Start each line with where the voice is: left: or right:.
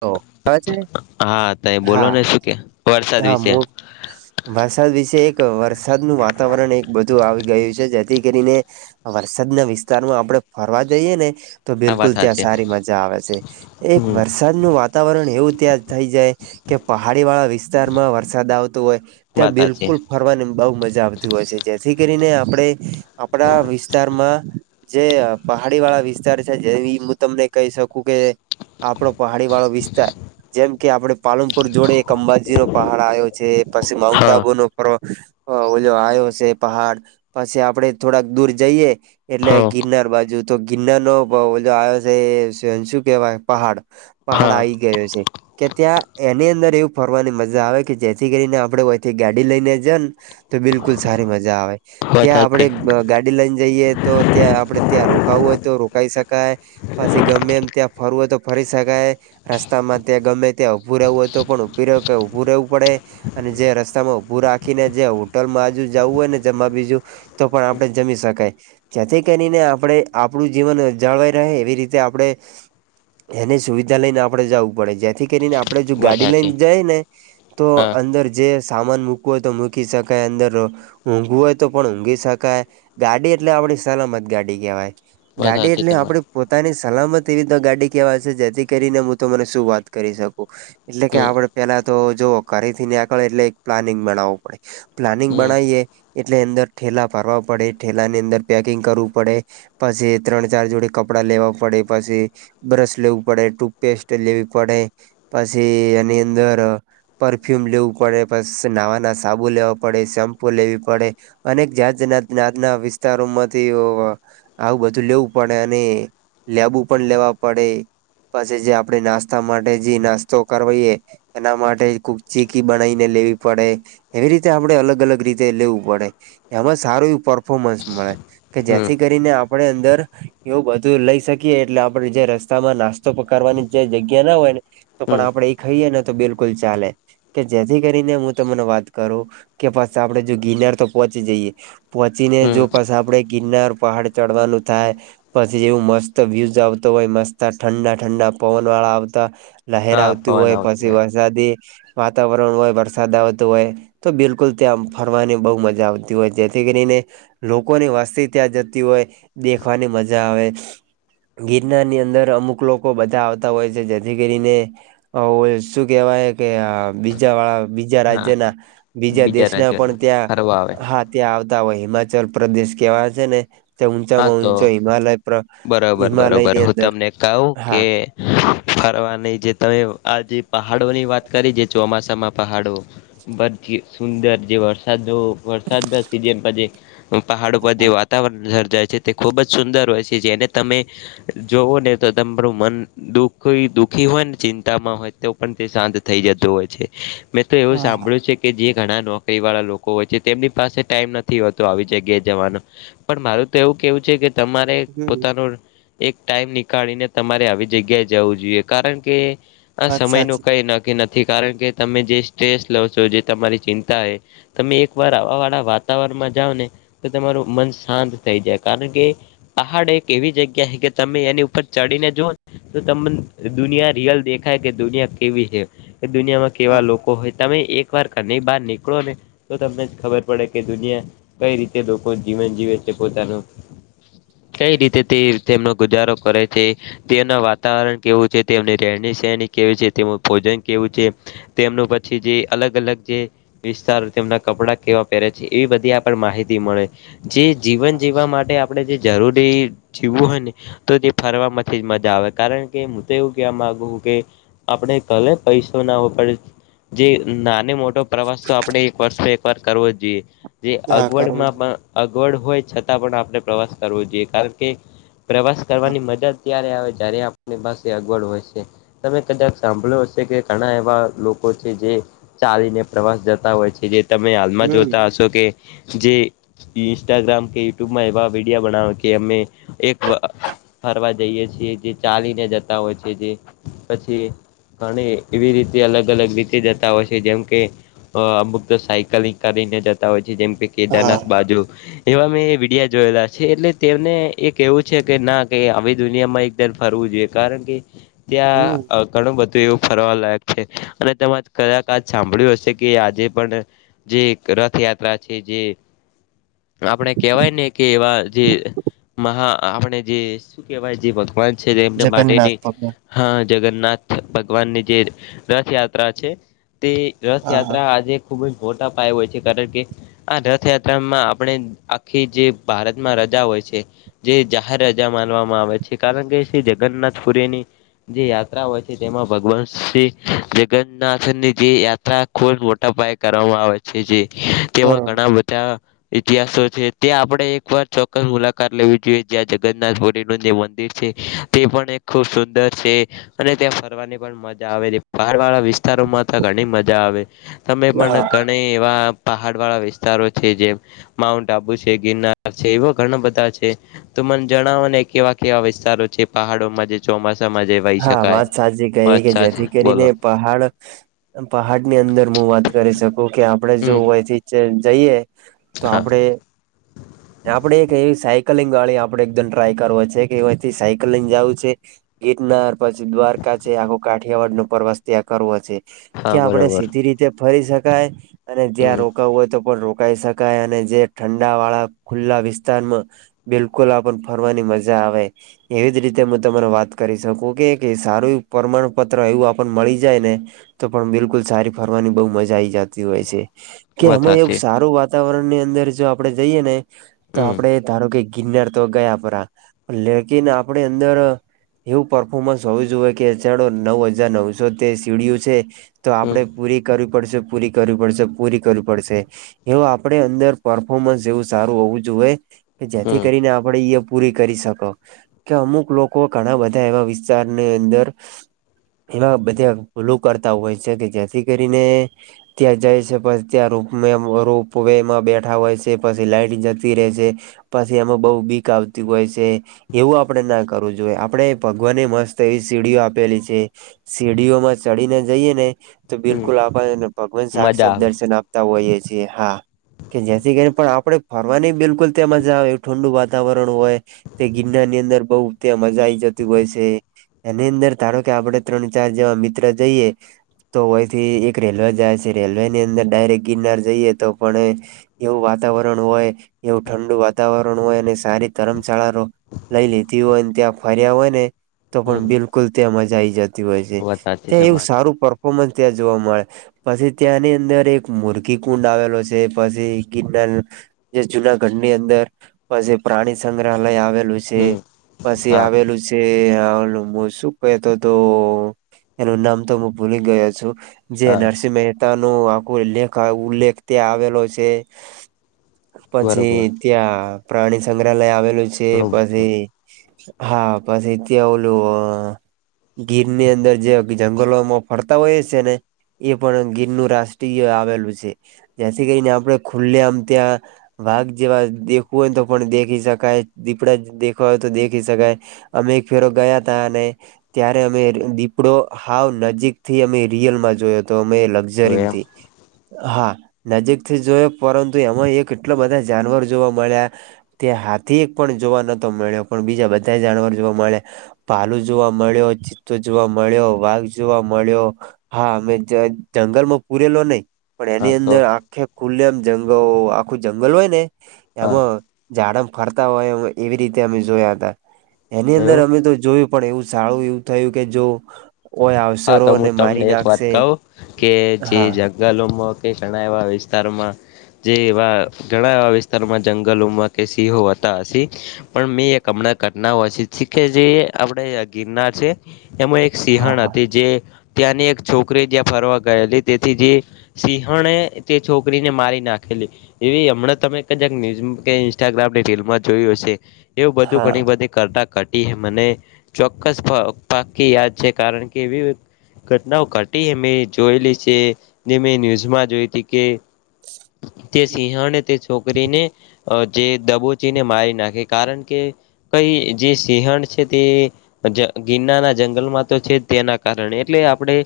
right: તો
left: હા ત બોલો
right: હા
left: ને શું કે વરસાદ
right: હા
left: વિશે
right: મુ વરસાદ વિશે એક વરસાદનું વાતાવરણ એક બું આવી ગયું છે. જેથી કરીને વરસાદના વિસ્તારમાં આપડ ફરવા જઈએ ને તો
left: હા વાત
right: બિલકુલ ત્યાં
left: સાચી
right: સારી મજા આવે છે એક વર્ષ વરસાદનું વાતાવરણ એવું ત્યાં થઈ જાય કે પહાડી વાળા વિસ્તારમાં વરસાદ આવતો હોય.
left: વાત
right: ત્યાં
left: સાચી
right: બિલકુલ ફરવાની બહુ મજા આવતી હોય છે. જેથી કરીને આપણે આપણા વિસ તારમાં જે પહાડી વાળા વિસ્તાર છે જે હું તમને કહી શકું કે આપડો પહાડી વાળો વિસ્તાર જેમ કે આપડ પાલનપુર જોડે એક અંબાજી નો પહાડ આયો. છે પછી માઉન્ટ
left: હા
right: આબુ નો ફ આવ્યો છે પહાડ પછી આપડે થોડાક દૂર જઈએ. એટલે
left: હા
right: ગિરનાર બાજુ તો ગિરનાર નો આવ્યો છે શું કેવાય પહાડ પહાડ આ
left: હા
right: આવી ગયો છે. કે ત્યાં એની અંદર એવું ફરવાની મજા આવે કે જેથી કરીને આપણે ઓયેથી ગાડી લઈને જન તો બિલકુલ સારી મજા આવે
left: વાત
right: ત્યાં આપડે
left: સાચી
right: ગાડી. ડી લઈને જઈએ તો ત્યાં આપડે ત્યાં રોકાવું હોય તો રોકાઈ શકાય. પછી ગમે એમ ત્યાં ફરવું હોય તો ફરી શકાય. રસ્તામાં ત્યાં ગમે ત્યાં ઊભું રહેવું હોયું પણ ઉભી ઉભું રહેવું પડે. અને જે રસ્તા માં ઉભું રાખીને જે હોટલમાં હજુ જવું હોય ને જમા બીજું. તો પણ આપડે જમી શકાય. જેથી કરીને આપણે આપણું જીવન જળવાઈ રહે એવી રીતે આપડણે. એની સુવિધા લઈને આપડે જવું પડે જેથી કરીને આપડે જો
left: વાત
right: ગાડી
left: સાચી
right: લઈને જઈ ને તો
left: હા
right: અંદર જે સામાન મૂકવું હોય તો મૂકી શકાય અંદર. ઊંઘવું હોય તો પણ ઊંઘી શકાય ગાડી એટલે આપણી સલામત ગાડી કહેવાય.
left: વાત
right: ગાડી
left: સાચી
right: એટલે આપડે
left: તમારી
right: પોતાની સલામત એવી તો ગાડી કેવાય છે જેથી કરીને હું તો મને શું વાત કરી શકું? એટલે કે
left: હમ
right: આપડે પેલા તો જોવો ઘરેથી આકળે એટલે એક પ્લાનિંગ બનાવવું પડે. પ્લાનિંગ
left: હમ
right: બનાવીએ એટલે અંદર ઠેલા ભરવા પડે, ઠેલા ની અંદર પેકિંગ કરવું પડે. પછી ત્રણ ચાર જોડે કપડાં લેવા પડે, પછી બ્રશ લેવું પડે. ટૂથપેસ્ટ લેવી પડે પછી, એની અંદર પરફ્યુમ લેવું પડે પસ નવાનાવા સાબુ લેવા પડે, શેમ્પુ લેવી પડે. અનેક જાતના નાજના વિસ્તારો માંથી અ આવું બધું લેવું પડે અને લેબુ પણ લેવા પડે. પછી જે આપડે નાસ્તા માટે જે નાસ્તો કરવાઈએ. એના માટે ખુક ચીકી બનાવીને લેવી પડે. એવી રીતે આપડણે અલગ અલગ રીતે લેવું પડે. એમાં સારું એવું પરફોર્મન્સ મળે કે
left: હમ
right: જેથી કરીને આપણે અંદર. એવું બધું લઈ શકીએ, એટલે આપડે જે રસ્તામાં નાસ્ત તો પકારવાની જે જગ્યા ના હોય, ને તો
left: હમ
right: પણ આપડે એ ખાઈએ ને તો બિલકુલ ચાલે. કે જેથી કરીને હું તમને વાત કરું કે પછ આપડે જો ગિનાર તો પહોંચી જઈએ. પહોંચી ને
left: હમ
right: જો પ આપડે ગિરનાર પહાડ ચડવાનું થાય. પછી જેવું મસ્ત વ્યુઝ આવતો હોય મસ્ત ઠંડા ઠંડા પવન વાળા આવતા. લહેર આવતી હોય પછી વરસાદી વાતાવરણ હોય વરસાદ આવતું હોય. તો બિલકુલ ત્યાં ફરવાની બહુ મજા આવતી હોય જેથી કરીને લોકોની વસ્તી ત્યાં જતી હોય દેખવાની મજા આવે. ગિરનાર ની અંદર અમુક લોકો બધા આવતા હોય છે, જેથી કરીને શું કેવાય કે બીજા વાળા બીજા
left: હા
right: રાજ્યના બીજા દેશના
left: રાજ્યોના
right: પણ ત્યાં
left: ફરવા આવે
right: હા ત્યાં આવતા હોય હિમાચલ પ્રદેશ કેવા છે ને
left: હા
right: ઊંચામાં
left: તો
right: ઊંચો હિમાલય હિમાલય ની અંદર.
left: કાઉ
right: હા
left: કે. ફરવા નહ જે તમે આ જેે પહાડોની વાત કરી જે ચોમાસામાં પહાડો. બ સુંદર જે વરસાદ વરસાદ ના સિઝન પ જે પહાડ ઉપર જે
right: હા
left: વાતાવરણ સર્જાય છે. તે ખૂબ જ સુંદર હોય છે જેને તમે જોવોને તો તમારું મન દુખ દુખી હોય ને ચિંતામાં હોય તેઓ પણ તે શાંત થઈ જતું હોય છે મેં તો એવું
right: હા
left: સાંભળ્યું છે. કે જે ઘણા નોકરીવાળા લોકો હોય છે તેમની પાસે ટાઈમ નથી હોતો આવી જગ્યાએ જવાનો. પણ મારું તો એવું કેહવું છે કે તમારે
right: હમ
left: પોતાનું એક ટાઈમ નીકાળીને તમારે આવી જગ્યાએ જવું જોઈએ કારણ કે આ
right: વાત
left: સમયનું
right: સાચી
left: કંઈ ન ક્કી નથી કારણ કે તમે જે સ્ટ્રેસ લવ છો જે તમારી ચિંતા એ તમે એકવાર આવાવાળા વાતાવરણમાં જાવને તો તમારું મન શાંત થઈ જાય કારણ કે પહાડ એક એવી જગ્યા હે કે તમે એની ઉપર ચડીને જોવોને તો તમને દુનિયા રિયલ દેખાય કે દુનિયા કેવી હે? કે દુનિયામાં કેવા લોક કો હોય તમે એક વાર ઘરની બહાર નીકળોને તો તમને ખબર પડે કે દુનિયા કઈ રીતે લોકો જીવન જીવે છે પોતાનું કઈ રીતે તે તેમનો ગુજારો કરે છે. ત્યાંના વાતાવરણ કેવું છે, તેમની રહેણી સરણી કેવી છે? તેમનું ભોજન કેવું છે? તેમનું પછી જે અલગ-અલગ જે વિસ્તાર તેમના કપડાં કેવા પહેરે છે એવી બધી આપણને માહિતી મળે જે જીવન જીવવા માટે આપણે જે જરૂરી જીવવું હોય ને તો તે ફરવામાથી જ મજા આવે કારણ કે મુ તો એવું કેહવા માંગુ કે આપણે કલે પૈસો નાઓ પડે જે નાને મોટ ટો પ્રવાસ તો આપણે એક વર્ષે એકવાર કરવો જ જોઈએ જે
right: હા
left: અગવડમાં પણ અગવડ હોય છતાં પણ આપણે પ્રવાસ કરવો જોઈએ, કારણ કે પ્રવાસ
right: હા
left: કરવાની મજા જ ત્યારે આવે જયારે આપની પાસે અગવડ હોય શે. તમે કદાચ સાંભળ્યું હશે કે ઘણા એવા લોકો છે જે ચાલીને પ્રવાસ જતા હોય છે જે તમે હાલમાં
right: હમ
left: જોતા હશો કે જે ઈ ન્સ્ટાગ્રામ કે યુટ્યુબમાં એવા વિડીયો બણાવ કે અમે એક વા ફરવા જઈએ છીએ જે ચાલીને જતાં હોય છે જે પછી અણે એવી રીતે અલગ-અલગ રીતે જતા હોય છે જેમકે અ અમુક તો સાયકલિંગ કરીને જતા હોય છે જેમકે
right: હા
left: કેદારનાથ બાજુ એવા મેં વિડિયા જોયેલા છે એટલે તેમને એ કેહવું છે કે ના કે આવી દુનિયામાં એક તર ફરવું જોઈએ કારણ કે
right: હમ
left: ત્યાં અ ઘણું બધું એવું ફરવા લાયક છે, અને તમાંજ કદાચ કાજ સાંભળ્યું હશે કે એ આજે પણ જે એક રથયાત્રા છે જે આપણે કેહવાય ને કે એવા જે મહા આપણે જે શું કેહવાય જે ભગવાન છે જે એમને
right: જગન્નાથ
left: માટેની
right: ભગવાન
left: હ, જગન્નાથ ભગવાનની જે રથયાત્રા છે તે
right: હા હા
left: રથયાત્રા આજે ખૂબ જ મોટા પાયે હોય છે કારણ કે આ રથયાત્રામાં આપ ણે આખી જે ભારતમાં રજા હોય છે. જે જાહેર રજા માનવામાં આવે છે કારણ કે શ્રી જગન્નાથ પુરીની જે યાત્રા હોય છે, તેમાં ભગવાન શ્રી જગન્નાથની જે યાત્રા ખૂબ જ મોટા પાયે કરવામાં આવે છે જે તેમાં
right: બરોબર
left: ઘણા બધાં ઇતિહાસો છે, તે આપણે એકવાર ચોક્કસ મુલાકાત લેવી જોઈએ જ્યાં જગન્નાથપુરીનું જે મંદિર છે. તે પણ એક ખૂબ સુંદર છે. અને ત્યાં ફરવાની પણ મજા આવે, પહાડવાળા વિસ્તારોમાં તો ઘણી મજા આવે. તમે પણ
right: હા
left: ઘણે એવા પહાડવાળા વિસ્તારો છે, જે માઉન્ટ આબુ છે, ગિરનાર છે, એવા ઘણાં બધાં છે. તો મને જણાવો ને કેવા-કેવાં વિસ્તારો છે પહાડોમાં જે ચોમાસામાં જે વહી
right: હા,
left: શકાય
right: વાત સાચી કયરી કે
left: અચ્છા છે
right: જેથી કરીને
left: બોલો
right: પહાડ-પહાડની અંદર મું વાત કરી શકું કે આપણે જો
left: હમ
right: હોયથી જ જઈએ તો
left: હા
right: આપડે આપડે એક એવી સાયકલિંગવાળી આપડે એક દિન ટ્રાય કરવો છે કે અવ અહીંથી સાયકલ લયન જાવું છે. ગીરનાર પછી દ્વારકા છે આખો કાઠિયાવાડનો પ્રવાસ ત્યાં કરવો છે.
left: હા
right: ક્યાં આપડે
left: બરોબર
right: સીધી રીતે ફરી શકાય, અને જ્યાં
left: હમ
right: રોકાવું હોય તો પણ રોકાઈ શક [unintelligible] અને જે ઠંડા વાળા ખુલ્લા વિસ્તારમાં બિલકુલ આપ પણ ફરવાની મજા આવે. એવી જ રીતે મુંતમારા વાત કરી શકું કે કે સારું પ્રમાણપત્ર એવું આપણ મળી જાય ને તો પણ બિલકુલ સારી ફરવાની બઉ મજા આઈ જાતી હોય છે. કે
left: વધા
right: હમણે
left: છે
right: સારું વાતાવરણની અંદર જો આપડે જઈએ ને તો
left: હમ
right: આપડે ધાડો કે કિન્નર તો ગયાપરા લેકિન આપડે અંદર એવું પરર્ફોર્મન્સ હોઉં જુએ કે એચડો નવ હજાર નવસો તે સીડીિયું છે. તો
left: હમ
right: આપડે પૂરી કરી પડશે, પૂરી કરવી પડસે, પૂરી કરવી પડશે, એવું આપડે અંદર પરફોર્મન્સ જેવુ સારું હોવુ, જુએ કે જેથી
left: હમ
right: કરીને આપડે ઇય પૂરી કરી શકો કે અમુક લોકો ઘણા બધા એવા વિસ્તારને અંદર એમાં બધે ભૂલું કરતા હોય છે કે જેથી કરીને ત્યા જય છે, પર ત્યા રોપમેં રોપવે માં બેઠા હોય છે. પછી લાાઈટ જતી રે છે, પાછી એમાં બઉ બીક આવતી હોય છે, એવું આપડે નાખ કરવું જુએ આપણે ભગવાનને મસ્ત એવી સીડીઓ આપેલી છે. સીડીઓમાં સડીને જઈએ ને તો બિલ
left: હમ
right: પણ
left: મજા આવે
right: આપડણે ફરવાની બિલકુલ તેમાં જ આવે એવું ઠંડુ વાતાવરણ હોય. તે ગિરનાર ની અંદર બઉુ ત્યાં મજા આઈ જતી હોય છે. એની અંદર ધારો કે આપણે ત્રણ ચાર જેવા મિત્ર જઈએ તો વયથી એક રેલવે જાય છે રેલવે ની અંદર ડાયરેક્ટ ગિરનાર જઈએ તો પણ એવું વાતાવરણ હોય એવું ઠંડુ વાતાવરણ હોય અને સારી ધરમશાળા ર લઈ લીધી હોય ત્યાં ફર્યા હોય ને તો પણ
left: હમ
right: બિલકુલ ત્યાં મજા આઈ જતી હોય છે
left: વધારે છે
right: ત્યાં એવું
left: તમારે
right: સારું ત્યાં જોવા મળે પછી ત્યાંની અંદર એક મુર્ખી કુંડ આવેલો છે, પછી જુનાગઢની અંદર પ પ્રાણી સંગ્રહાલય આવે પછી
left: હમ હા
right: આવેલું છે, શું તો તો એનું નામ તો હું ભૂલી ગયો છું જે
left: હા
right: એનઆરસી મે પોતા ન આખું લેખ ઉલેખ આવેલો છે. પછી
left: બરોબર
right: ત્યાં પ્રાણી સંગ્રહાલય આવેલું છે,
left: ઘણું બધું
right: પછી. હા બસ એથી આવવલું ગીર ની અંદર જે જંગલોમાં ફરતા હોય છેને એ પણ ગીર નું રાષ્ટ્રીય આવેલું છે જે્યાથી કરીને આપણે ખુલ્લે આમ ત્યાં વાઘ જેવા દેખવું હોયને તો પણ દેખી શકાય દીપડા દેખવા હોય, તો દેખી શકાય અમે એક ફેરો ગયા તા અને ત્યારે અમે દીપડો હાવ નજીક થી અમે રિયલમાં જોયો હતો તો અમે
left: તો એમ
right: લક્ઝરી હા નજીકથી જોયો પરંતુ તો એમાં એ કેટલા બધા જાનવર જોવા મળ્યા તે હાથી એક પણ જોવા નતો મળ્યો પણ બીજા બધા જણવર જોવા મળ્યા પાલું જોવા મળ્યો ચિત્ત જોવા મળ્યો વાઘ જોવા મળ્યો હા મેમે જંગલમાં પૂરેલો, ન પણ
left: હા
right: એની
left: તો
right: અંદર આખે ખુલ્લેમ જંગ આખું જંગલ હોય ને
left: હા
right: એમાં ઝાડમ ફરતા હોય એવી રીતે અમે જોયા હતા એની
left: એવું
right: અંદર અમે તો જોયુ. પણ એવું સારું એવું થયું કે જો ઓય
left: હા
right: અવસરો
left: તો હું
right: અને
left: તમને
right: મારી
left: એક વાત
right: નાખશે
left: કહું કે જે
right: હા
left: જ ગલોમાં કે ઘણા એવા વિસ્તારમાં જે એવા ઘણા એવા વિસ્તારોમાં જંગલોમાં કે સિંહો હતા હસી પણ મેં એક હમણાં કરના હો છે કે જે આપણેે ગિરનાર છે, એમાં એક
right: હા
left: સિંહણ
right: હા
left: હતી જે ત્યાંની એક છોકરી જ્યાં ફરવા ગયેલી તેથી જે સિંહણે તે છોકરીને મારી નાખેલી એવી હમણાં તમે ક જક ન્યુઝ કે ઇન્સ્ટાગ્રામની રીલમાં જોયું હશે એવું બધું
right: હા
left: ઘણી બધી કરતા કટી મને ચોક્કસ પાકી યાદ છે કારણ કે કેવી ઘટનાઓ ઘટી અમે જોયેલી છે જે મેં ન્યૂઝમાં જોઈ હતી કે તે સિંહ અને તે છોક છોકરીને જે દબોચીને મારી નાખે કારણ કે કઈ જે સિંહણ છે તે ગિરના ના જંગલમાં તો છે તેના કારણે એટલે આપણે.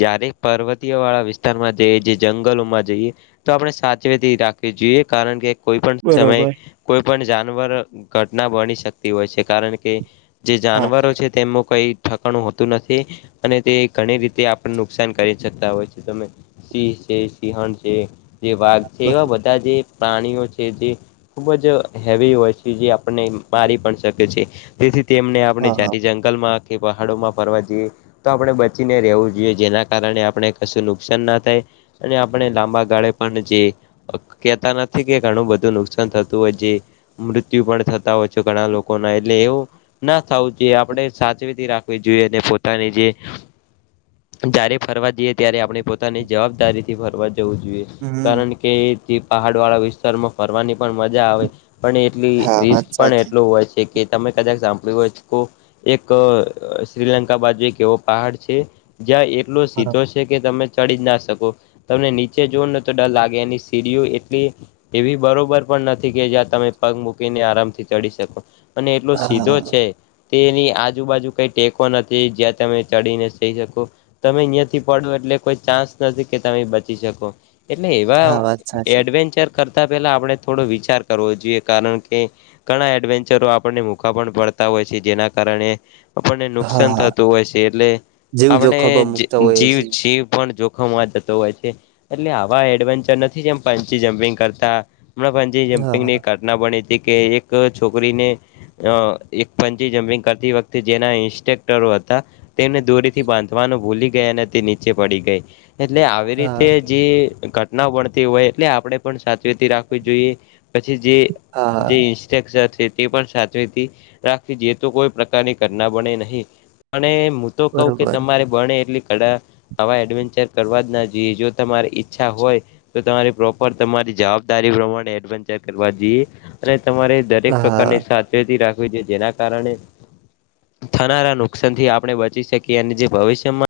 left: જય્યારે પર્વતીય વાળા વિસ્તારમાં જઈ જે જંગલોમાં જઈ તો આપણે સાચવેતી રાખવી જોઈએ કારણ કે કોઈ પણ સમયે
right: બરોબર.
left: કોઈ પણ જાનવર ઘટના બની શકતી હોય છે કારણ કે. જે
right: હા
left: જાનવરો છે તેમનું કઈ ઠકાણું હોતું નથી અને તે ઘણી રીતે આપણે નુકસાન કરી શકતા હોય છે તમે સિંહ છે સિંહણ છે જે વાઘ છે
right: બર
left: એવા બધા જે પ્રાણીઓ છે જે ખૂબ જ હેવી હોય છે જે આપણને મારી પણ શકે છે તેથી તેમને આપણે
right: હા હા
left: જાતિ જંગલમાં કે પહાડોમાં ફરવા તો આપણે બચીને રહેવું જોઈએ જેના કારણે આપણે કશું નુકસાન ના થાય અને આપણે લાંબા ગાળે પણ જે કેતા નથી કે ઘણું બધું નુકસાન થતું હોય છે. મૃત્યુ પણ થતા હોય છે ઘણા લોકો ના એટલે એવું ના થાઉ જોઈએ આપડે સાચવીથી રાખવી જોઈએ જે પોતાની જે જ્યારે ફરવા જઈએ ત્યારે આપડે પોતાની જવાબદારી થી ફરવા જવું જોઈએ.
right: હમ
left: કારણ કે પહાડ વાળા વિસ્તારમાં ફરવાની પણ મજા આવે પણ એટલી
right: હા વાત
left: રિસ્ક પણ
right: સાચી
left: એટલું હોય છે. કે તમે કદાચ સંભાળ્યું હોય તો એક અ શ્રીલં કા બાજુ એક એવો પહાડ છે જ્યાં એટલો
right: બરાબર
left: સીધોસ એ કે તમે ચડી જ ના શકો તમને નીચે જોઓને તો ડર લાગે એની સીડીઓ એટલી એવી બરોબર પણ નથી કે જ્યાં તમે પગ મૂકીને આરામથી ચડી શકો. અને એટલો સીધો
right: હા
left: છે તેની આજુબાજુ કઈ ટેકો નથ. ઈ જ્યાં તમે ચડીને જઈ શકો. તમે અહીંયાથી પડો એટલે કોઈ ચાન્સ નથી કે તમે બચી શકો. એટલે એવા
right: હા વાત સાચી
left: એડવેન્ચર કરતા પેલા આપણે થોડો વિચાર કરવો જોઈએ કારણ કે ઘણા એડવેન્ચરો આપને મૂગા પણ પડતા હોય છે, જેના કારણે આપણને
right: હા
left: નુકસાન
right: હા
left: થતું હોય છે, એટલે
right: જેવું
left: આપણે
right: જોખમમાં મુકતા હોઈએ
left: જી જીવ
right: છીએ
left: છે પણ જો ખમવા થતો હોય છે એટલે આવા એડવેન્ચર નથી જેમ પંચી જમ્પિંગ કરતા જે
right: હા હા
left: જમ્પિંગની ઘટના બની તી કે એક છોકરીને અ એક પંચી જમ્પિંગ કરતી વખતે જેના ઇન્સ્ટેક હતા તેમને દોરીથી બાંધવાનું ભૂલી ગયા અને તે નીચે પડી ગઈ. એટલે આવી રીતે
right: હા
left: જે ઘટના બણતી હોય એટલે આપણેે પણ સાચવીતી રાખવી જોઈએ. પછી જે
right: હા
left: જે ઇન્ ન્સેકસર તે પણ સાચવીથી રાખવી જોઈએ, તો કોઈ પ્રકારની ઘટના બળે નહીં. પણ હું તો કહું કે
right: બરોબર
left: તમારે બણે એટલી ઘડા આવા એડવેન્ચર કરવા જ ના જોઈએ જો તમારી ઈચ્છા હોય. તો તમારી પ્રોપર તમારી જવાબદારી પ્રમાણે એડવેન્ચર કરવા જોઈએ અને તમારે દરેક
right: હા
left: પ્રકારની સાવચેતી રાખવી જોઇએ જેના કારણે થનારા લોક નુકસાનથી આપણે બચી શકીએ અને જે ભવિષ્યમાં